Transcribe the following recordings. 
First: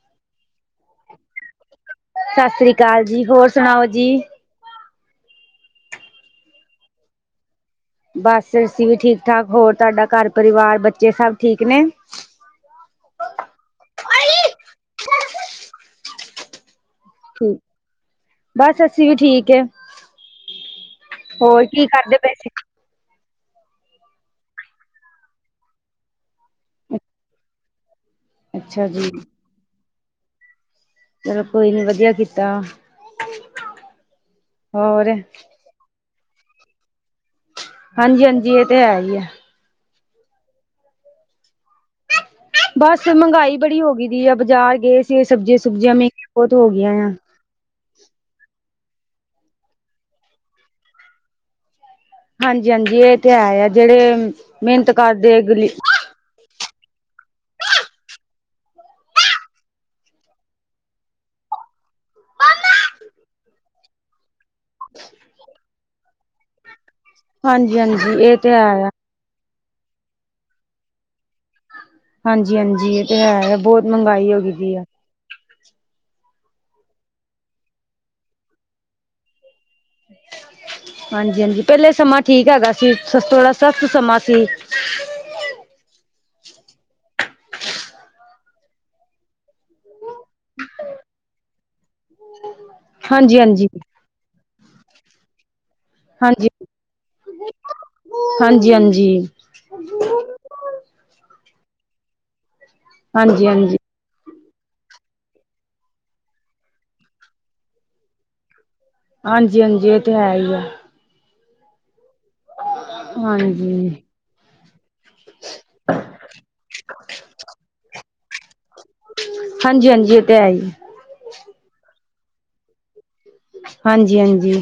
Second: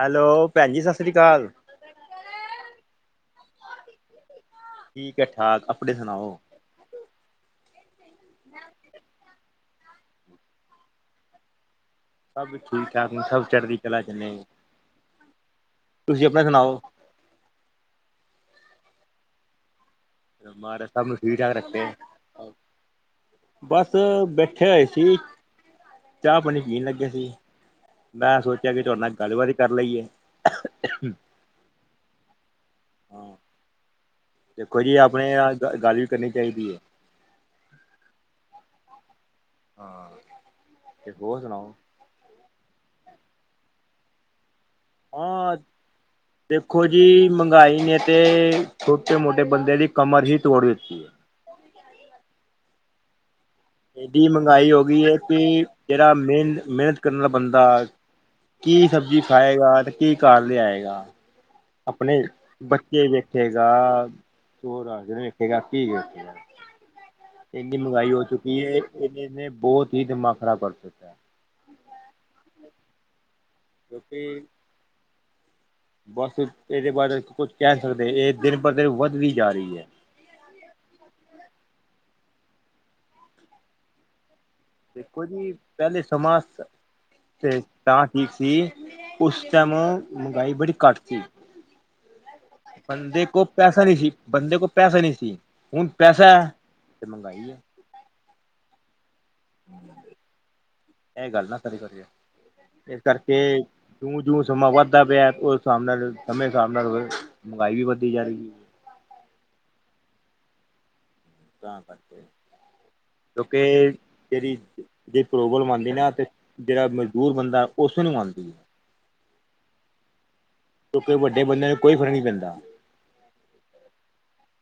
Hello ਭੈਣ ਜੀ 'ਸਤਿ ਸ੍ਰੀ ਅਕਾਲ'। 'ਸਤਿ ਸ੍ਰੀ ਅਕਾਲ' ਜੀ ਹੋਰ ਸੁਣਾਓ ਜੀ। ਠੀਕ ਹੈ ਹਾਲ ਆਪਣੇ ਸੁਣਾਓ। ਬੱਸ ਅਸੀਂ ਵੀ ਠੀਕ ਠਾਕ, ਹੋਰ ਤੁਹਾਡਾ ਘਰ ਪਰਿਵਾਰ ਬੱਚੇ ਸਭ ਠੀਕ ਨੇ। ਸਭ ਠੀਕ ਠਾਕ ਸਭ ਚੜ੍ਹਦੀ ਚਲਾ ਚ ਨੇ, ਤੁਸੀਂ ਆਪਣੇ ਸੁਣਾਓ। ਠੀਕ, ਬਸ ਅਸੀ ਵੀ ਠੀਕ ਏ। ਮਹਾਰਾਜ ਸਭ ਨੂੰ ਠੀਕ ਠਾਕ ਰੱਖੇ। ਕਰਦੇ ਪਏ ਸੀ ਬਸ ਬੈਠੇ ਹੋਏ ਸੀ ਚਾਹ ਪਾਣੀ ਪੀਣ ਲੱਗੇ ਸੀ। ਮੈਂ ਸੋਚਿਆ, ਕਿ ਅੱਛਾ ਤੁਹਾਡੇ ਜੀ ਨਾਲ ਗੱਲਬਾਤ ਹੀ ਕਰ ਲਈਏ। ਚਲੋ ਕੋਈ ਨੀ ਵਧੀਆ ਕੀਤਾ। ਹਾਂ ਦੇਖੋ ਜੀ ਹੋਰ ਆਪਣਿਆਂ ਨਾਲ ਗੱਲ ਵੀ ਕਰਨੀ ਚਾਹੀਦੀ ਏ। ਹਾਂਜੀ, ਹਾਂਜੀ ਇਹ ਤੇ ਹੈ ਹੀ ਹੈ। ਹਾਂ ਤੇ ਹੋਰ ਸੁਣਾਓ। ਬਸ ਮਹਿੰਗਾਈ ਬੜੀ ਹੋ ਗਈ ਦੀ ਏ, ਬਾਜ਼ਾਰ ਗਏ ਸੀ ਸਬਜ਼ੀਆਂ ਸੁਬਜ਼ੀਆਂ ਮਹਿੰਗੀਆਂ ਬਹੁਤ ਹੋ ਗਈਆਂ ਐ। ਮੰਗਾਈ ਨੇ ਤੇ ਛੋਟੇ ਮੋਟੇ ਬੰਦੇ ਦੀ ਕਮਰ ਹੀ ਤੋੜ ਦਿੱਤੀ ਏ। ੱ [inaudible] [unintelligible] ਹਾਂਜੀ, ਹਾਂਜੀ ਇਹ ਤੇ ਹੈ ਆ ਜਿਹੜੇ ਮਹਿੰਗਾਈ ਹੋ ਮਿਹਨਤ ਗਈ ਹੈ ਕਿ ਕਰਦੇ ਗਲੀ ਜਿਹੜਾ ਮਿਹਨਤ, ਮਿਹਨਤ ਕਰਨ ਵਾਲਾ ਬੰਦਾ ਕੀ ਸਬਜ਼ੀ ਖਾਏਗਾ ਤੇ ਕੀ ਘਰ ਲਿਆਏਗਾ। ਆਪਣੇ ਬੱਚੇ ਵੇਖੇਗਾ ਚੋਰ [unintelligible] ਵੇਖੇਗਾ ਕੀ ਵਖੇਗਾ। ਹਾਂਜੀ, ਹਾਂਜੀ ਇਹ ਤੇ ਹੈ ਆ। ਜਿਨੇ ਬਹੁਤ ਹੀ ਦਿਮਾਗ ਖਰਾਬ ਕਰ ਦਿੱਤਾ। ਹਾਂਜੀ, ਹਾਂਜੀ ਇਹ ਤੇ ਹੈ ਐ ਬਹੁਤ ਮਹਿੰਗਾਈ ਹੋ ਕਿਉਂਕਿ ਗਈ ਦੀ ਏ। ਬਸ ਇ ਇਹਦੇ ਬਾਰੇ ਕੁਝ ਕਹਿ ਸਕਦੇ ਇਹ ਦਿਨ ਪਰ ਦਿਨ ਵੱਧਦੀ ਜਾ ਰਹੀ ਹੈ। ਹਾਂਜੀ, ਹਾਂਜੀ ਪਹਿਲੇ ਸਮਾਂ ਠੀਕ ਹੈਗਾ ਸੀ ਸਸ ਥੋੜਾ ਸਸਤ ਸਮਾਂ ਸੀ। ਦੇਖੋ ਜੀ, ਪਹਿਲੇ ਸਮਾ ਤੇ ਤਾਂ ਠੀਕ ਸੀ ਉਸ ਟਾਈਮ ਮਹਿੰਗਾਈ ਬੜੀ ਘੱਟ ਸੀ। ਬੰਦੇ ਹਾਂਜੀ ਕੋ ਹਾਂਜੀ ਪੈਸਾ ਨਹੀਂ ਸੀ, ਬੰਦੇ ਕੋ ਪੈਸਾ ਨਹੀਂ ਸੀ ਹੁਣ ਪੈਸਾ ਹੈ, ਹਾਂਜੀ ਤੇ ਮਹਿੰਗਾਈ ਹੈ। ਹਾਂਜੀ, ਹਾਂਜੀ। ਇਹ ਗੱਲ ਨਾ ਕਰਿਆ ਦੇ ਇਸ ਕਰਕੇ ਹਾਂਜੀ ਜਿਉਂ ਜਿਉਂ ਸਮਾਂ ਵੱਧਦਾ ਪਿਆ ਉਸ ਹਿਸਾਬ ਨਾਲ ਸਮੇਂ ਹਿਸਾਬ ਨਾਲ ਮਹਿੰਗਾਈ ਵੀ ਵੱਧਦੀ ਜਾ ਰਹੀ। ਹਾਂਜੀ। ਹਾਂਜੀ। ਇਹ। ਤੇ। ਹੈ। ਹੀ। ਆ। ਤਾਂ। ਕਰਦੇ। ਹਾਂਜੀ ਕਿਉਂਕਿ। ਜਿਹੜੀ। ਜੇ। ਪ੍ਰੋਬਲਮ। ਆਉਂਦੀ। ਨਾ। ਤੇ। ਜਿਹੜਾ। ਮਜ਼ਦੂਰ। ਬੰਦਾ। ਉਸ। ਨੂੰ। ਆਨਂਦੀ। ਹੈ। ਹਾਂਜੀ-ਹਾਂਜੀ ਇਹ ਤੇ ਹੈ। ਹੀ। ਕਿਉਂਕਿ ਵੱਡੇ ਬੰਦ ਨੂੰ ਕੋਈ ਫਰਕ ਨਹੀਂੀ ਪੈਂਦਾ। ਹਾਂਜੀ ਹਾਂਜੀ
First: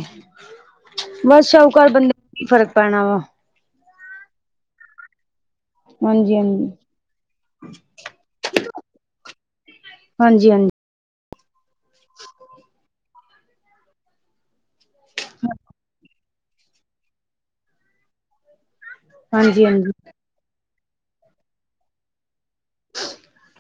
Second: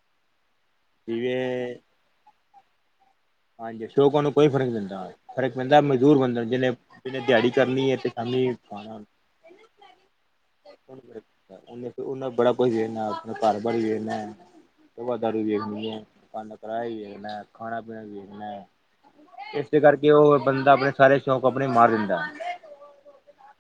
ਬਸ ਜਿਵੇਂ ਸ਼ਾਹਕ ਬੰਦੇ ਨੂੰ ਫ਼ਰਕ ਪੈਣਾ ਵਾ। ਹਾਂਜੀ ਅਸ਼ੋਕ ਉਹਨੂੰ ਕੋਈ ਫਰਕ ਪੈਂਦਾ ਫ਼ਰਕ ਪੈਂਦਾ ਮਜ਼ਦੂਰ ਹਾਂਜੀ ਬੰਦਾ ਨੂੰ ਹਾਂਜੀ ਜਿਹਨੇ ਜਨੇ ਦਿਹਾੜੀ ਕਰਨੀ ਹੈ ਤੇ। ਸਮਮੀਪ। ਹਾਂਜੀ-ਹਾਂਜੀ ਉਹਨੇ। ਫ। ਉਹਨੇ। ਬੜਾ। ਕੁਛ। ਦੇ। ਆਪਣਾ। ਘਰ। ਬਣੀ। ਦੇਨਾ। ਧ। ਦਾਰੂ। ਵੀ। ਵੇਖਣੀ। ਹੈ। ਕੰਨ। ਕਰਾਹਆ। ਵੀ। ਵੇਖਣਾ। ਖਾਣਾ। ਪੀਣਾ। ਵੀ। ਵੇਖਣਾ। ਹਾਂਜੀ ਇਸਦੇ। ਹਾਂਜੀ ਕਰਕੇ। ਉਹ। ਬੰਦਾ। ਆਪਣੇ। ਸਾਰੇ। ਸ਼ੌਕ। ਆਪਣੇ। ਮਾਰ। ਦਿੰਦਾ।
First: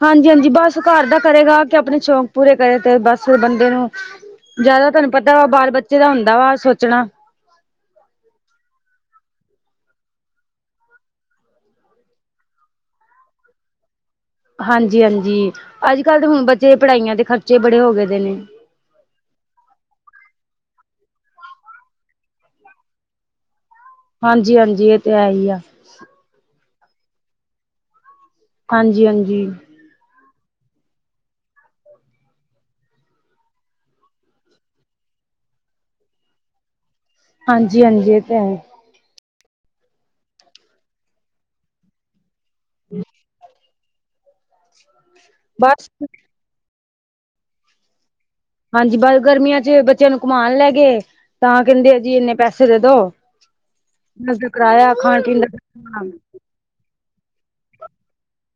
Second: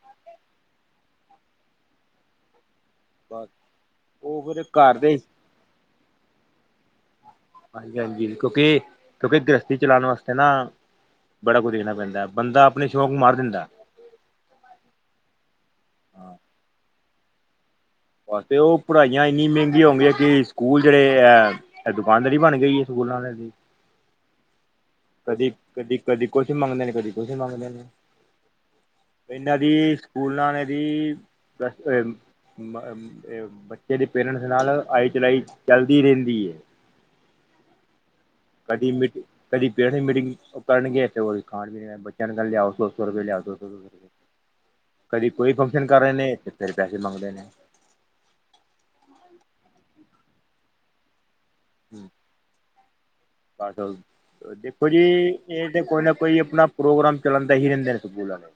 ਹਾਂਜੀ-ਹਾਂਜੀ। ਬਸ ਘਰ ਦਾ ਕਰੇਗਾ ਕਿ ਆਪਣੇ ਸ਼ੌਂਕ ਪੂਰੇ ਕਰੇ ਤੇ ਬਸ। ਬੰਦੇ ਨੂੰ ਉਹ ਫਿਰ ਜਿਆਦਾ ਘਰ ਤੁਹਾਨੂੰ ਦੇ ਪਤਾ ਵਾ ਬਾਲ ਬੱਚੇ ਦਾ ਹੁੰਦਾ ਵਾ ਸੋਚਣਾ। ਹਾਂਜੀ-ਹਾਂਜੀ। ਕਿਉਂਕਿ ਕਿਉਂਕਿ ਗ੍ਰਸਥਤੀ ਚਲਾਉਣ ਵਾਸਤੇ ਨਾ ਬੜਾ ਕੁਝ ਦੇਖਣਾ ਪੈਂਦਾ ਬੰਦਾ ਆਪਣੇ ਸ਼ੌਕ ਨੂੰ ਮਾਰ ਦਿੰਦਾ। ਹਾਂਜੀ। ਹਾਂਜੀ। ਅੱਜ। ਕੱਲ੍ਹ। ਦੇ। ਹੁਣ। ਬੱਚੇ। ਪੜ੍ਹਾਈਆਂ। ਦੇ। ਖਰਚੇ। ਬੜੇ। ਹੋ। ਗਏ। ਦੇ ਨੇ ਹਾਂ। ਤੇ। ਉਹ। ਪੜ੍ਹਾਈਆਂ। ਇੰਨੀ। ਮਹਿੰਗੀ। ਹੋ। ਗਈਆਂ। ਕਿ। ਸਕੂਲ। ਜਿਹੜੇ। ਆ। ਦੁਕਾਨਦਾਰੀ। ਬਣ। ਗਈ। ਹੈ। ਸਕੂਲਾਂ। ਦੇ। ਹ। ਹਾਂਜੀ। ਹਾਂਜੀ। ਇਹ। ਤੇ। ਹੈ। ਹੀ। ਆ। ਕਦੀ-ਕਦੀ ਕੁਛ ਮੰਗਦੇ ਨੇ ਕਦੀ ਕੁਛ ਮੰਗਦੇ ਨੇ ਹਾਂਜੀ ਹਾਂਜੀ ਇਹਨਾਂ ਦੀ। ਸਕੂਲ ਨਹਾਣੇ ਦੀ। ਮ ਬੱਚੇ ਦੇ ਪੇਰੈਂਟਸ ਨਾਲ ਆਈ ਚਲਾਈ ਚੱਲਦੀ ਰਹਿੰਦੀ ਹੈ। ਹਾਂਜੀ-ਹਾਂਜੀ ਇਹ ਤਾਂ ਹੈ। ਕਦੀ ਮੀਟ ਕਦੀ ਪੇਰੈਂਟਸ ਦੀ ਮੀਟਿੰਗ ਕਰਨ ਤੇਾਣ। ਣ ਕੱਲ ਲਿਆਸੋ ਸੋ ਰੁ ਲਿਆ। ਕਦੀ ਕੋਈ ਫੰਕਸ਼ਨ ਬਸ ਕਰ ਰਹੇ ਨੇ ਤੇ ਫੇਿਰ ਪੈਸੇ ਮੰਗਦੇ ਨੇ। ਹਾਂਜੀ ਬ ਗਰਮੀਆਂ 'ਚ ਬੱਚਿਆਂ ਨੂੰ ਕਮਾਉਣ ਲੈ ਗਏ ਤਾਂ ਕਹਿੰਦੇ ਜੀ ਇੰਨੇ ਪੈਸੇ ਦੇ ਦੋ। ਬਸ ਦਾ ਦੇਖੋ ਕਿਰਾਇਆ ਜੀ, ਖਾਣ ਪੀਣ ਦਾ ਇਹ ਤੇ ਕੋਈ ਨਾ ਕੋਈ ਆਪਣਾ। ਪ੍ਰੋਗਰਾਮ ਚੱਲਾਣਦਾ ਹੀ ਰਹਿੰਦਾ ਹੈ, ਸਕੂਲਾਂ ਨੂੰ।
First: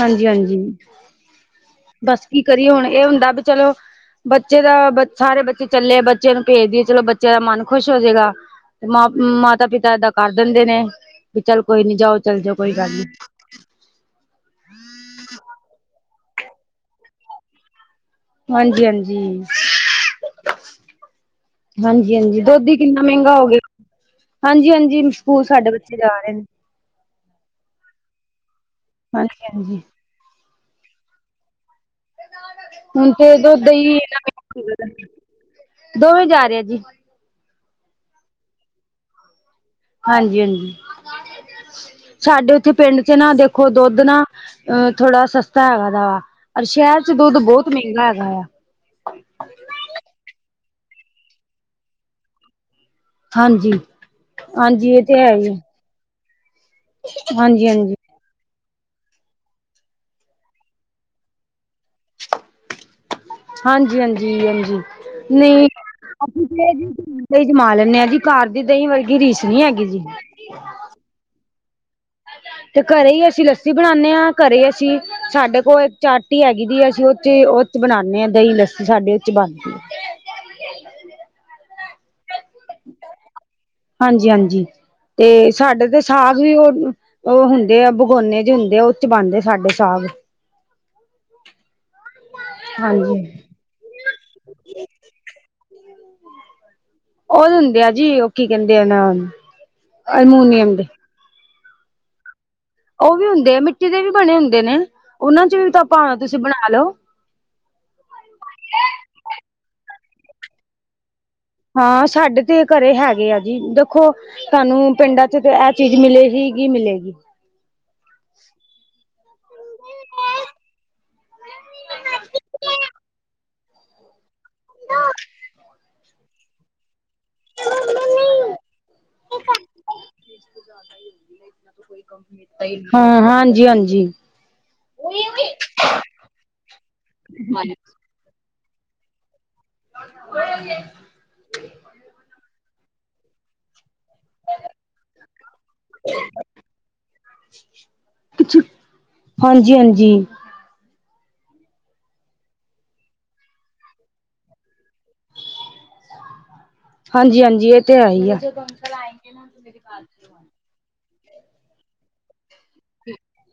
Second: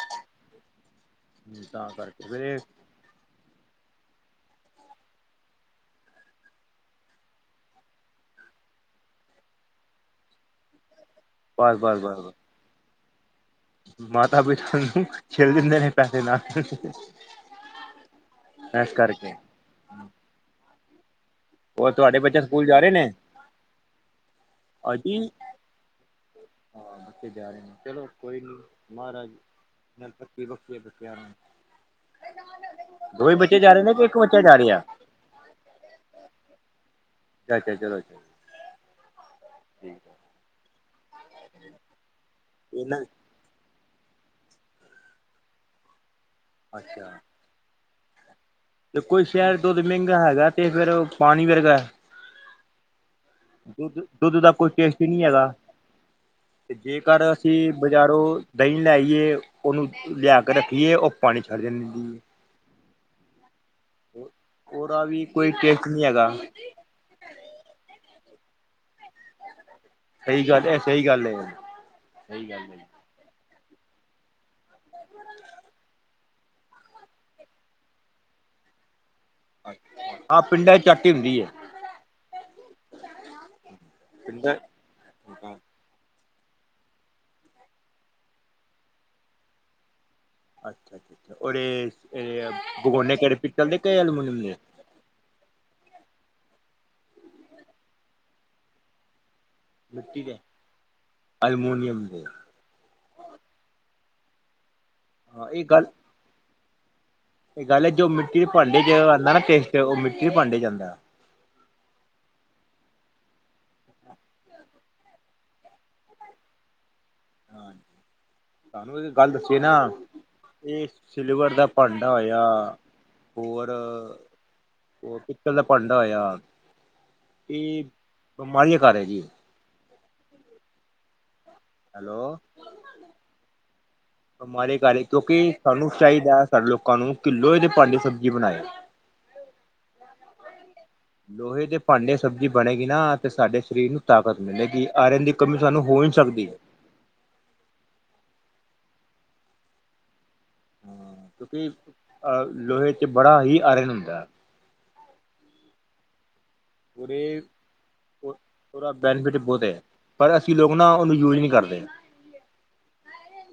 ਹਾਂਜੀ-ਹਾਂਜੀ, ਤਾਂ ਬਸ ਕਰਕੇ ਕੀ ਫਿਰ ਕਰੀਏ ਹੁਣ ਇਹ ਹੁੰਦਾ, ਵੀ ਚਲੋ। ਬੱਚੇ ਦਾ, ਬ ਸਾਰੇ ਬੱਚੇ ਚੱਲੇ ਐ, ਬੱਚਿਆਂ ਨੂੰ ਭੇਜ ਦਈਏ ਚਲੋ ਬੱਚਿਆਂ ਦਾ ਮਨ ਖੁਸ਼ ਹੋ ਜਾੇਗਾ। ਤੇ ਮਾ ਮਾਤਾ ਪਿਤਾ ਏਦਾਂ ਕਰ ਦਿੰਦੇ ਨੇ, ਵੀ ਚੱਲ ਬਸ ਕੋਈ ਨੀ ਬਸ ਜਾਓ ਬਸ ਚੱਲ ਜਾਓ ਕੋਈ ਗੱਲ ਨੀ। ਮਾਤਾ ਪਿਤਾ ਨੂ ਛੇੜ ਦਿੰਦੇ ਨੇ ਪੈਸੇ ਨਾ। ਹਾਂਜੀ-ਹਾਂਜੀ। ਉਹ ਤੁਹਾਡੇ ਹਾਂਜੀ-ਹਾਂਜੀ ਬੱਚੇ ਸਕੂਲ ਦੁੱਧ ਈ ਜਾ ਰਹੇ ਕਿੰਨਾ ਨੇ ਮਹਿੰਗਾ ਹੋ ਗਿਆ। ਹਾਂਜੀ-ਹਾਂਜੀ, ਹਾਂਜੀ ਸਕੂਲ ਸਾਡੇ ਬੱਚੇ ਜਾ ਰਹੇ ਨੇ। ਹਾਂ ਉਥੇ ਜਾ ਰਹੇ ਨੇ, ਚਲੋ ਕੋਈ ਨੀ ਮਹਾਰਾਜ। ਹਾਂਜੀ ਹਾਂਜੀ ਨਾਲ ਪੱਕੀ, ਪੱਕੀ ਪੱਕੀ ਏ, ਬੱਚਿਆਂ ਨੂੰ। ਹੁਣ ਤੇ ਹੀ ਦੋ ਬੱਚੇ ਜਾ ਰਹੇ ਨੇ ਦਹੀਂ, ਕਿ ਇੱਕ ਬੱਚਾ ਜਾ ਰਿਹਾ ਦੋਵੇਂ ਜਾ ਰਿਹਾ ਜੀ। ਜਾ ਜਾ ਚਲੋ ਜੀ ਹਾਂਜੀ-ਹਾਂਜੀ, ਸਾਡੇ ਉੱਥੇ ਇਹਨਾਂ ਪਿੰਡ ਚ ਨਾ ਦੇਖੋ। ਦੇਖੋ ਦੁੱਧ ਨਾ ਅ ਥੋੜਾ ਸਸਤਾ ਹੈਗਾ ਦਾ ਵਾ, ਸ਼ਹਿਰ ਅੱਛਾ ਚ ਦੁੱਧ ਬਹੁਤ ਮਹਿੰਗਾ ਹੈਗਾ ਆ। ਤੇ ਕੋਈ ਸ਼ਹਿਰ ਦੁੱਧ ਮਹਿੰਗਾ ਹੈਗਾ, ਤੇ ਫੇਰ ਪਾਣੀ ਵਰਗਾ। ਹਾਂਜੀ ਦੁੱਧ ਦੁੱਧ ਦਾ ਕੋਈ ਹਾਂਜੀ ਟੇਸਟ ਇਹ ਤੇ ਨਹੀਂ ਹੈ ਹੈਗਾ। ਹੀ ਤੇ ਜੇ ਕਰ ਅਸੀਂ ਹਾਂਜੀ ਹਾਂਜੀ ਬਜ਼ਾਰੋਂ। ਦਹੀਂ ਲੈ ਆਈਏ, ਉਹਨੂੰ ਲਿਆ ਕੇ ਰੱਖੀਏ, ਉਹ ਪਾਣੀ ਛੱਡ ਦੇੰਦੀ ਏ। ਹਾਂਜੀ ਹਾਂਜੀ ਹਾਂਜੀ ਉਹਦਾ ਵੀ ਕੋਈ ਨਹੀਂ ਟੇਸਟ ਹੈਗਾ ਅ ਦਹੀਂ ਜਮਾ ਲੈਂਦੇ ਆਂ ਜੀ, ਘਰ ਦੀ ਦਹੀਂ ਵਰਗੀ ਰੀਸ ਨੀ ਹੈਗੀ ਜੀ। ਸਹੀ ਗੱਲ ਹੈ, ਇਹ ਸਹੀ ਗੱਲ ਹੈ ਸਹੀ ਗੱਲ ਤੇ ਹੈ ਘਰੇ ਹੀ ਅਸੀਂ ਲੱਸੀ ਅਸੀਂ ਬਣਾਉਂਦੇ ਹਾਂ, ਘਰੇ ਅਸੀਂ, ਸਾਡੇ ਕੋਲ ਇੱਕ ਚਾਟੀ ਹੈਗੀ ਦੀ ਐ, ਅਸੀਂ ਔਥੇ ਹੀ ਔ ਅਸੀ ਬਣਾਉਂਦੇ ਹਾਂ ਦਹੀਂ ਲੱਸੀ, ਸਾਡੇ ਉਹ ਬਣਦੀ ਹੈ। ਆਹ ਪਿੰਡਾਂ ' ਚੱਟ ਹੀ ਹੁੰਦੀ ਹੈ [unintelligible] ਹਾਂਜੀ ਪਿੰਡਾਂ ਹਾਂਜੀ, ਤੇ ਸਾਡੇ ਤੇ ਸਾਗ ਵੀ ਉਹ ਉਹ ਹੁੰਦੇ ਆ, ਬਗੋਨੇ ਜੇ ਹੁੰਦੇ ਆ, ਉਹ ਚ ਬਣਦੇ ਸਾਡੇ ਸਾਗ ਅੱਛਾ ਅੱਛ ਔ ਹਾਂਜੀ ਕਿਹੜੇ, ਪਿੱਤਲ ਦੇ ਕੇ ਐਲਮੋਨੀਅਮ ਦੇ ਉਹ ਹੁੰਦੇ ਆ ਜੀ, ਉਹ ਕੀ ਕਹਿੰਦੇ ਨਾ ਮਿੱਟੀ ਦੇ, ਅਲਮੂਨੀਅਮ ਦੇ ਅਲਮੋਨੀਅਮ ਦੇ ਉਹ ਵੀ ਹੁੰਦੇ ਆ, ਮਿੱਟੀ ਦੇ ਵੀ ਬਣੇ ਹੁੰਦੇ ਨੇ, ਉਹਨਾਂ ਹਾਂ ਚ ਇਹ ਵੀ ਤਾਂ ਗੱਲ ਭਾਵੇਂ ਤੁਸੀਂ ਬਣਾ ਲਓ ਇਹ ਗੱਲ ਹੈ ਜੋ ਮਿੱਟੀ ਦੇ ਭਾਂਡੇ ਆਉਂਦਾ ਨਾ ਟੇਸਟ, ਤੇ ਉਹ ਮਿੱਟੀ ਦੇ ਭਾਂਡੇ ਚ ਆਂਦਾ ਹਾਂ, ਸਾਡੇ ਤੇ ਘਰੇ ਹੈਗੇ ਆ ਜੀ, ਦੇਖੋ ਤੁਹਾਨੂੰ ਪਿੰਡਾਂ ਚ ਤਾਂ ਇਹ ਚੀਜ਼ ਮਿਲੇਗੀ, ਹੀ ਮਿਲੇਗੀ ਹਾਂਜੀ, ਤੁਹਾਨੂੰ ਇਹ ਗੱਲ ਦਸੀ ਨਾ ਇਹ ਸਿਲਵਰ ਦਾ ਭਾਂਡਾ ਹੋਇਆ, ਹੋਰ ਉਹ ਪਿੱਲ ਦਾ ਭਾਂਡਾ ਹੋਯਾ ਇਹ, ਬਿਮਾਰੀ ਦਾ ਘਰ ਹੈ ਜੀ ਹੈਲੋ ਹਾਂ ਹਾਂਜੀ ਹਾਂਜੀ ਹਮਾਰੇ ਘਰ, ਕਿਉਂਕਿ ਸਾਨੂੰ ਚਾਹੀਦਾ ਸਾਡੇ ਲੋਕਾਂ ਨੂੰ ਕਿ ਲੋਹੇ ਦੇ ਭਾਂਡੇ ਚ ਸਬਜ਼ੀ ਬਣਾਏ। ਹੋ [unintelligible] ਲੋਹੇ ਦੇ ਭਾਂਡੇ ਚ ਸਬਜ਼ੀ ਬਣੇਗੀ ਨਾ, ਤੇ ਸਾਡੇ ਸਰੀਰ ਨੂੰ ਤਾਕਤ ਮਿਲੇਗੀ। ਆਯਰਨ ਦੀ ਕਮੀ ਸਾਨੂੰ ਹੋ ਨਹੀਂ ਸਕਦੀ ਹਾਂਜੀ ਹਾਂਜੀ ਕਿਉਂਕਿ, ਲੋਹੇ ਚ ਬੜਾ ਹੀ ਆਯਰਨ ਹੁੰਦਾ ਹੈ ਉਹਦੇ ਹਾਂਜੀ ਹਾਂਜੀ, ਇਹ ਤੇ ਹੈ ਹੀ ਐ ਉਹਦਾ ਬੈਨੀਫਿਟ ਬਹੁਤ ਹੈ, ਪਰ ਅਸੀਂ ਲੋਕ ਨਾ ਉਹਨੂੰ ਯੂਜ ਨਹੀਂ ਕਰਦੇ।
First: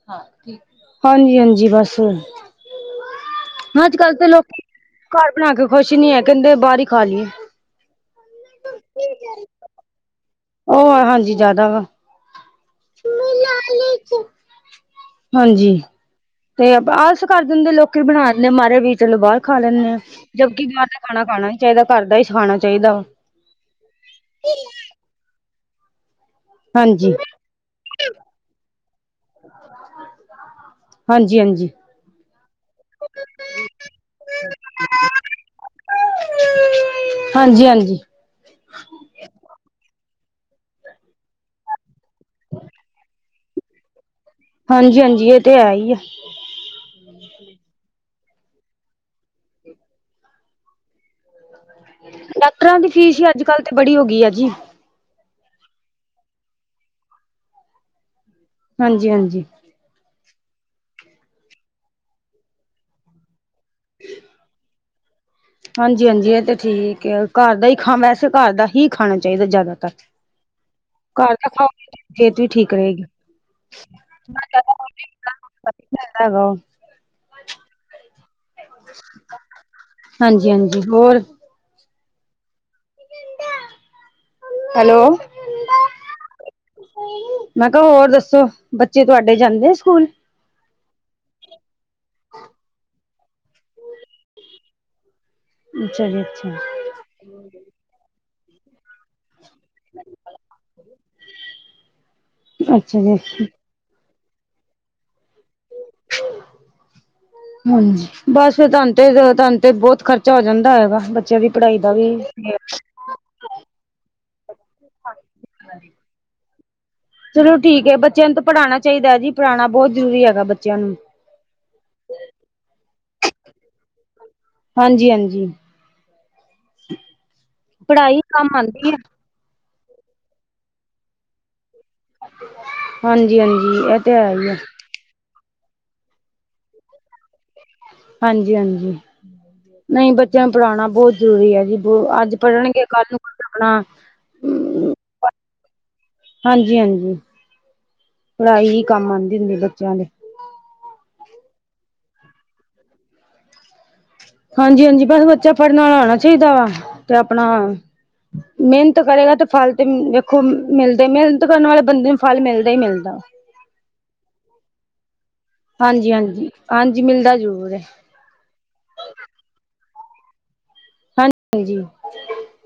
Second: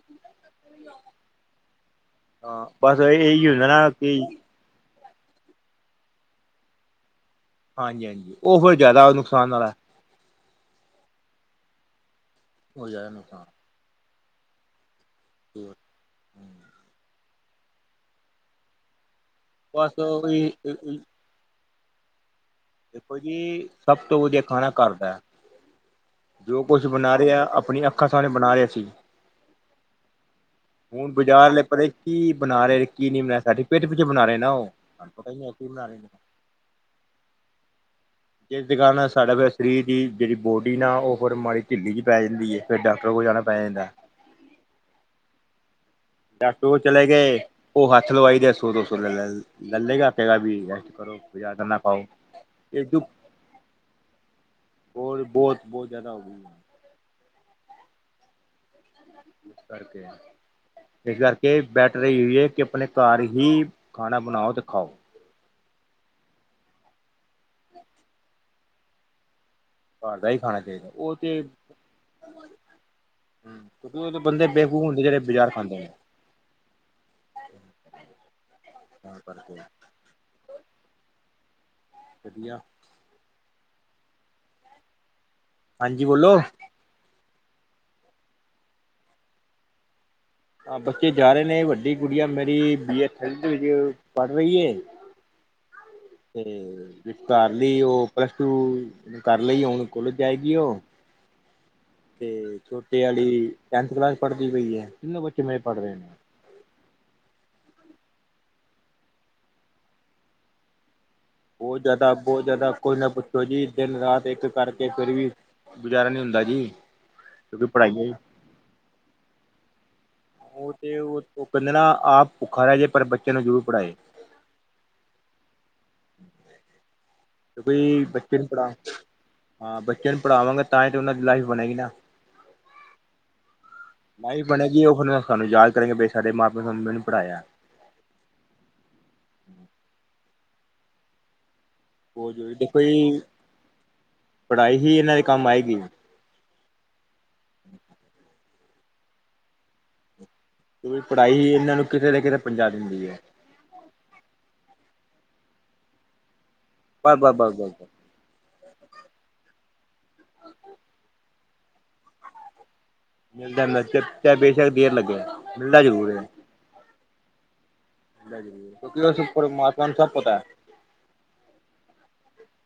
ਹਾਂਜੀ ਹਾਂਜੀ ਬਸ ਹਾਂ ਬਸ ਇਹੀ ਹੋ ਜ ਨਾ ਅੱਜ ਕੱਲ ਕੀ ਤੇ ਲੋਕੀ ਘਰ ਬਣਾ ਕੇ ਖੁਸ਼ ਨੀ ਹੈ ਕਹਿੰਦੇ ਬਾਹਰ ਹੀ ਖਾ ਲਈਏ ਹਾਂਜੀ ਹਾਂਜੀ ਉਹ ਫਿਰ ਜ਼ਿਆਦਾ ਨੁਕਸਾਨ ਨਾਲ ਉਹ ਹਾਂਜੀ ਜ਼ਿਆਦਾ ਹੋ ਜਾਏ ਨੁਕਸਾਨ। ਹਾਂਜੀ ਤੇ ਆਲਸ ਕਰ ਜਾਂਦੇ ਲੋਕੀ ਬਣਾ ਦੇ ਮਾਰੇ ਵੀ ਚਲੋ ਬਾਹਰ ਖਾ ਲੈਂਨੇ ਹਾਂ ਬਸ ਉਹੀ ਜਬਕਿ ਬਾਹਰ ਦਾ ਖਾਣਾ ਖਾਣਾ ਨੀ ਚਾਹੀਦਾ ਘਰਦਾ ਹੀ ਖਾਣਾ ਚਾਹੀਦਾ ਵਾ ਦੇਖੋ ਜੀ ਸਭ ਤੋਂ ਵਧੀਆ ਖਾਣਾ ਘਰਦੈ ਜੋ ਕੁਛ ਹਾਂਜੀ ਬਣਾ ਰਿਹਾ ਆਪਣੀਆਂ ਅੱਖਾਂ ਸਾਹਣੇ ਬਣਾ ਰਿਹਾ ਸੀ ਹੁਣ ਹਾਂਜੀ ਹਾਂਜੀ ਬਾਜ਼ਾਰ ਅਲੇ ਹਾਂਜੀ ਪਤਾ ਨੀ ਕੀ ਬਣਾ ਰਹੇ ਨੇ ਕੀ ਨਹੀਂ ਬਣਾ ਸਾਡੀ ਪੇਠ ਪਿੱਛੇ ਬਣਾ ਰਹੇ ਨਾ ਉਹ ਕ ਨਹੀਂ ਐਕ ਵੀ ਨਾ ਰ [unintelligible] ਹਾਂਜੀ ਹਾਂਜੀ ਜਿਸ ਕਾਰਨ ਸਾਡੇ ਵ ਸਰੀਰ ਦੀ ਜਿਹੜੀ ਬੋਡੀ ਨਾ ਉਹ ਫੇਰ ਮਾੜੀ ਢਿੱਲੀ ਚ ਪੈ ਜਾਂਦੀ ਏ ਫੇਰ ਡਾਕਟਰ ਕੋਲ ਜਾਣਾ ਪੈ ਜਾਂਦੈ ਹਾਂਜੀ ਹਾਂਜੀ ਇਹ ਤੇ ਹੈ ਹੀ ਐ ਡਾਕਟਰ ਕੋ ਚਲੇ ਗਏ ਉਹ ਹੱਥ ਲਵਾਈ ਦੇ ਸੋ ਦੋ ਸੌ ਰੁਪਏ ਲੱਲੇਗਾ [unintelligible] ਡਾਕਟਰਾਂ ਦੀ ਫੀਸ ਹੀ ਅੱਜ ਕਲ੍ਹ ਬੜੀ ਹੋ ਗਈ ਆ ਜੀ ਹੋਰ ਬਹੁਤ ਬਹੁਤ ਜਿਆਦਾ ਹੋ ਗਈ ਹੈ ਹਾਂਜੀ- ਹਾਂਜੀ। ਇਸ ਕਰਕੇ ਬੈਟਰ ਇਹੀਓ ਏ ਕਿ ਆਪਣੇ ਘਰ ਹੀ ਖਾਣਾ ਬਣਾਓ, ਤੇ ਖਾਓ। ਹਾਂਜੀ- ਹਾਂਜੀ ਇਹ ਤੇ ਠੀਕ ਆ, ਘਰ ਦਾ ਹੀ ਖਾ ਵੈਸੇ ਘਰ ਦਾ ਹੀ ਖਾਣਾ ਚਾਹੀਦਾ ਜ਼ਿਆਦਾ। ਘਰ ਦਾ ਹੀ ਖਾਣਾ ਚਾਹੀਦਾ ਉਹ ਘਰ ਤੇ ਦਾ ਖਾਓ, ਸਿਹਤ ਵੀ ਠੀਕ ਰਹੇਗੀ। ਉਹ ਤੇ ਬੰਦੇ ਬੇਵਕੂਫ ਹੁੰਦੇ, ਜਿਹੜੇ ਬਾਜ਼ਾਰ ਦਾ ਖਾਂਦੇ। ਨੇ ਦਾ ਹੈਗਾ ਉਹ। [inaudible] ਤਾਂ ਕਰਕੇ ਹਾਂਜੀ -ਹਾਂਜੀ ਹੋਰ ਵਧੀਆ। [inaudible] ਹੈਲੋ, ਹਾਂਜੀ ਬੋਲੋ ਮੈਂ ਕਿਹਾ ਹੋਰ ਦੱਸੋ, ਬੱਚੇ ਤੁਹਾਡੇ ਜਾਂਦੇ ਆ ਸਕੂਲ। ਹਾਂ ਬੱਚੇ ਜਾ ਰਹੇ ਨੇ, ਵੱਡੀ ਗੁੜੀਆ ਮੇਰੀ ਬੀ ਐ ਥਰਡ ਦੇ ਵਿੱਚ ਪੜ ਰਹੀ ਏ। ਅੱਛਾ ਜੀ ਤੇ ਅੱਛਾ ਵਿਚਕਾਰ ਲੀ ਉਹ, ਪਲੱਸ ਟੂ ਕਰ ਲਈ ਹੁਣ। ਜਾਏਗੀ ਉਹ। ਤੇ ਅੱਛਾ ਛੋਟੇ ਆਲੀ ਜੀ ਟੈਨਥ ਕਲਾਸ ਚ ਪੜ੍ਹਦੀ ਪਈ ਐ, ਤਿੰਨੋ ਬੱਚੇ ਮੇਰੇ ਪੜ੍ਹ ਰਹੇ ਨੇ। ਹਾਂਜੀ, ਬਸ ਫੇਰ ਤੁਹਾਨੂੰ ਤੇ ਤੁਹਾਨੂੰ ਤੇ ਬਹੁਤ ਖਰਚਾ ਹੋ ਜਾਂਦਾ ਹੋਏਗਾ ਬੱਚਿਆਂ ਦੀ ਪੜ੍ਹਾਈ ਦਾ ਵੀ ਦੇਖੋ ਜੀ, ਦਿਨ -ਰਾਤ ਇੱਕ ਕਰਕੇ ਫਿਰ ਵੀ ਗੁਜ਼ਾਰਾ ਨੀ ਹੁੰਦਾ ਜੀ। ਚਲੋ ਕਿਉਂਕਿ ਠੀਕ ਹੈ ਪੜ੍ਹਾਈਆਂ ਬੱਚਿਆਂ ਨੂੰ ਪੜ੍ਹਾਣਾ ਚਾਹੀਦਾ ਹੈ ਜੀ, ਪੜਾਣਾ ਬਹੁਤ ਜ਼ਰੂਰੀ ਐ। ਉਹ ਤੇ ਉਹ- ਉਹ ਕਹਿੰਦੇ ਨਾ ਆਪ ਭੁੱਖਾ ਰਹਿ ਜਾਏ, ਪਰ ਬੱਚਿਆਂ ਨੂੰ ਜ਼ਰੂਰ ਪੜ੍ਹਾਏ। ਹਾਂਜੀ- ਹਾਂਜੀ, ਕਿਉਂਕਿ ਪੜ੍ਹਾਈ ਬੱਚੇ ਨੂੰ ਕੰਮ ਪੜ੍ਹਾ ਆਂਦੀ ਐ। ਹਾਂ ਬੱਚਿਆਂ ਨੂੰ ਪੜ੍ਹਾਵਾਂਗੇ, ਤਾਂ ਹੀ ਤੇ ਉਹਨਾਂ ਦੀ ਲਾਈਫ ਬਣੇਗੀ ਨਾ। ਹਾਂਜੀ- ਹਾਂਜੀ, ਇਹ ਤੇ ਹੈ ਹੀ ਐ। ਕੀ ਔਖ ਨਾਲ [unintelligible] ਸਾਨੂੰ ਯਾਦ ਕਰਨਗੇ ਵੀ, ਸਾਡੇ ਮਾਂ- ਪਿਓ ਨੇ ਸਾਨੂੰ ਪੜਾਇਆ। ਹਾਂਜੀ -ਹਾਂਜੀ, ਨਹੀਂ ਬੱਚਿਆਂ ਨੂੰ ਪੜ੍ਹਾਣਾ ਬਹੁਤ ਜ਼ਰੂਰੀ ਹੈ ਜੀ, ਬ ਬਹੁਤ ਅੱਜ ਜ਼ਰੂਰੀ ਦੇਖੋ ਪੜ੍ਹਨਗੇ ਕੱਲ ਨੂੰ ਜੀ ਆਪਣਾ ਪੜ੍ਹਾਈ ਹੀ ਇਹਨਾਂ ਦੇ ਕੰਮ ਆਏਗੀ ਹਾਂਜੀ- ਹਾਂਜੀ। [unintelligible] ਪੜ੍ਹਾਈ ਹੀ ਕੰਮ ਆਂਦੀ ਹੁੰਦੀ ਐ, ਬੱਚਿਆਂ ਦੇ। ਕਿ ਪੜ੍ਹਾਈ ਹੀ ਇਹਨਾਂ ਨੂੰ ਕਿਤੇ ਨਾ ਕਿਤੇ ਪਹੁੰਚਾ ਦਿੰਦੀ ਏ। ਹਾਂਜੀ -ਹਾਂਜੀ ਬਸ ਬੱਚਾ ਪੜ੍ਹਨ ਆਲਾ ਹੋਣਾ ਚਾਹੀਦਾ ਵਾ, ਤੇ ਆਪਣਾ [unintelligible] ਜੀ ਮਿਹਨਤ ਕਰੇਗਾ ਤਾਂ ਫਲ ਤਾਂ ਵੇਖੋ ਮਿਲਦੇ, ਮਿਹਨਤ ਕਰਨ ਵਾਲੇ ਬੰਦੇ ਨੂੰ ਫਲ ਮਿਲਦੈ ਹੀ ਮਿਲਦੈ। ਮਿਲਦਾ ਚਾਹੇ ਬੇਸ਼ੱਕ ਦੇਰ ਲੱਗੇ। ਮਿਲਦਾ ਜ਼ਰੂਰ ਹਾਂਜੀ ਹੈ। -ਹਾਂਜੀ -ਹਾਂਜੀ ਮਿਲਦਾ ਜ਼ਰੂਰ ਐ। ਕਿਉਂਕਿ ਉਹ ਪਰਮਾਤਮਾ ਨੂੰ ਸਭ ਪਤਾ। ਹਾਂਜੀ -ਹਾਂਜੀ।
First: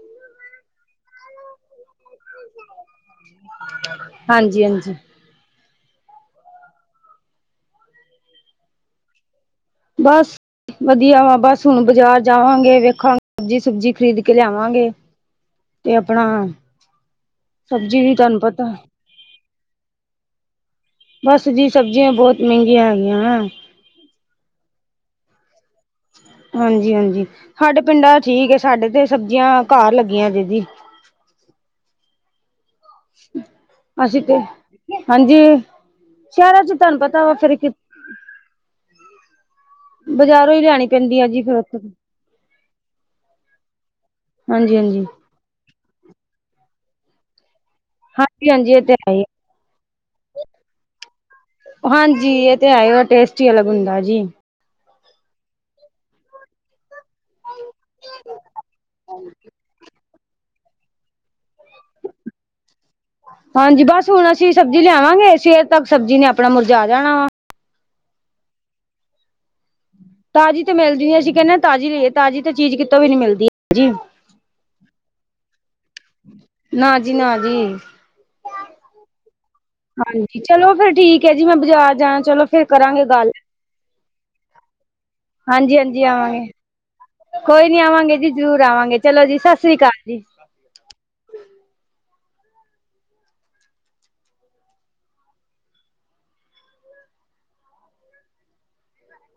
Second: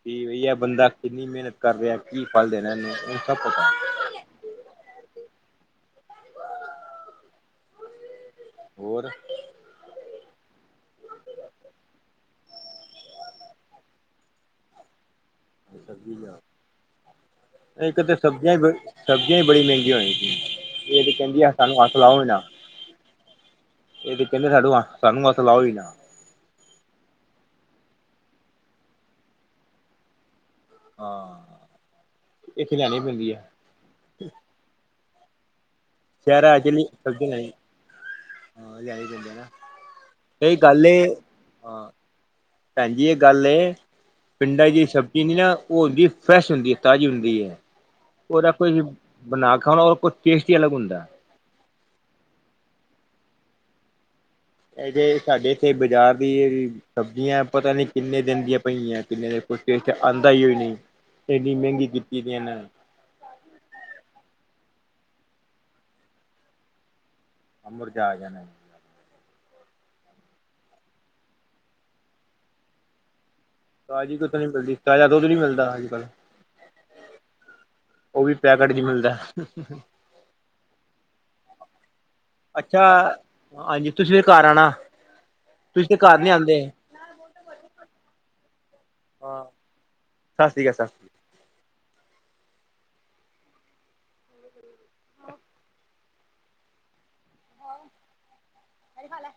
ਕਿ ਬਈਆ ਬੰਦਾ ਕਿੰਨੀ ਮਿਹਨਤ ਕਰ ਰਿਹਾ, ਕੀ ਫਲ ਦੇਣਾ ਇਹਨੂੰ ਇਹ ਸਭ ਪਤਾ। ਹਾਂਜੀ- ਹਾਂਜੀ। ਹੋਰ ਬਸ ਵਧੀਆ ਵਾ, ਬਸ ਹੁਣ ਬਾਜ਼ਾਰ ਜਾਵਾਂਗੇ, ਵੇਖਾਂਗੇ ਸਬਜ਼ੀ ਸੁਬਜੀ ਖਰੀਦ ਕੇ ਲਿਆਵਾਂਗੇ। ਤੇ ਸਬਜ਼ੀ ਆਪਣਾ ਲਿਆਓ ਇੱਕ ਸਬਜ਼ੀ ਵੀ ਤਾਂ ਤੁਹਾਨੂੰ ਸਬਜ਼ੀਆਂ ਹੀ ਪਤਾ ਸਬਜ਼ੀਆਂ ਵੀ ਬੜੀ ਮਹਿੰਗੀਆਂ ਹੋਈਆਂ ਸੀ, ਇਹ ਤੇ ਕਹਿੰਦੀ ਬਸ ਆ ਜੀ ਸਾਨੂੰ ਹੱਥ ਸਬਜ਼ੀਆਂ ਲਾਓ ਈ ਬਹੁਤ ਨਾ। ਮਹਿੰਗੀਆਂ ਹੈਗੀਆਂ ਹੈ। ਇਹ ਤੇ ਕਹਿੰਦੇ ਸਾਨੂੰ ਹੱਥ ਲਾਓ ਈ ਨਾ। ਹਾਂਜੀ -ਹਾਂਜੀ, ਸਾਡੇ ਪਿੰਡਾਂ ਚ ਠੀਕ ਐ, ਸਾਡੇ ਤੇ ਸਬਜ਼ੀਆਂ ਘਰ ਲੱਗੀਆਂ ਜੇ ਜੀ। ਹਾਂ, ਇੱਥੇ ਲਿਆਣੀ ਪੈਂਦੀ ਐ। ਅਸੀਂ ਤੇ ਹਾਂਜੀ ਸ਼ਹਿਰਾਂ ਚ ਤੁਹਾਨੂੰ ਪਤਾ ਵਾ ਫਿਰ ਕੀ ਹਾਂ ਲਿਆਣੀ ਪੈਂਦੀ ਹੈ ਨਾ ਬਾਜ਼ਾਰੋਂ ਇਹ ਹੀ ਲਿਆਣੀ ਪੈਂਦੀ ਆ ਜੀ ਫਿਰ ਤੇ। ਭੈਣਜੀ ਇਹ ਗੱਲ ਪਿੰਡਾਂ ਹਾਂਜੀ, ਚ ਹਾਂਜੀ, ਸਬਜ਼ੀ ਨੀ ਨਾ ਉਹ ਹੁੰਦੀ ਫਰੈਸ਼ ਹੁੰਦੀ ਤਾਜ਼ੀ ਹੁੰਦੀ ਹੈ। ਹਾਂਜੀ, ਉਹਦਾ ਹਾਂਜੀ ਕੋਈ ਇਹ ਤੇ ਹੈ ਹੀ ਬਣਾਕੇ ਖਾਓ ਉਹਦਾ ਕੋਈ ਟੇਸਟ ਹੀ ਅਲੱਗ ਹੁੰਦਾ। ਹਾਂਜੀ ਇਹ ਤੇ ਹੈ ਟੇਸਟ ਹੀ ਅਲੱਗ ਹੁੰਦਾ ਜੀ। ਇਹ ਤੇੇ ਸਾਡੇ ਇੱਥੇ ਬਾਜ਼ਾਰ ਦੀ ਸਬਜ਼ੀਆਂ ਪਤਾ ਨਹੀਂ ਕਿੰਨੇ ਦਿਨ ਦੀਆਂ ਪਈਆਂ ਕਿੰਨੇ ਦਿਨ ਆਉਂਦਾ ਹੀ ਹੋ ਨਹੀਂ ਇੰਨੀ ਮਹਿੰਗੀ ਕੀਤੀ ਦੀ ਇਹਨਾਂ ਹਾਂਜੀ ਬਸ ਹੁਣ ਅਸੀਂ ਸਬਜ਼ੀ ਲਿਆਵਾਂਗੇ ਸਵੇਰ ਤੱਕ ਸਬਜ਼ੀ ਨੇ ਆਪਣਾ ਮੁਰਝਾ ਆ ਜਾਣਾ ਵਾ। ਮੁਰਜਾ ਜਾਣਾ। ਤਾਜ਼ੀ ਤੇ ਮਿਲਦੀ ਅਸੀਂ ਕਹਿੰਦੇ ਤਾਜੀ ਲਈਏ ਤਾਜ਼ੀ ਤੇ ਚੀਜ਼ ਕਿਤੋਂ ਵੀ ਨਹੀਂ ਮਿਲਦੀ। ਜੀ। ਤਾਜ਼ੀ ਕਿਤੋਂ ਨੀ ਮਿਲਦੀ ਤਾਜ਼ਾ ਦੁੱਧ ਨੀ ਮਿਲਦਾ ਅੱਜ ਕੱਲ੍ਹ। ਨਾ ਜੀ ਨਾ ਜੀ। ਉਹ ਵੀ ਪੈਕਟ ਚ ਮਿਲਦਾ। ਹਾਂਜੀ ਚਲੋ ਫੇਰ ਠੀਕ ਹੈ ਜੀ ਮੈਂ ਬਾਜ਼ਾਰ ਜਾ ਚਲੋ। ਫਿਰ ਅੱਛਾ ਕਰਾਂਗੇ ਗੱਲ ਹਾਂਜੀ ਤੁਸੀਂ ਫਿਰ ਘਰ ਆਉਣਾ। ਹਾਂਜੀ ਤੁਸੀਂ ਤੇ ਹਾਂਜੀ ਘਰ ਨੀ ਆਵਾਂਗੇ ਆਉਂਦੇ ਕੋਈ ਨੀ ਆਵਾਂਗੇ ਜੀ ਜਰੂਰ ਆਵਾਂਗੇ ਚਲੋ ਜੀ ਹਾਂ ਸਤਿ ਸ੍ਰੀ ਅਕਾਲ ਜੀ। ਸਤਿ ਸ਼੍ਰੀ ਅਕਾਲ। [unintelligible] ਇਹੀ ਖਾ ਲੈ ਖਾ ਲੈ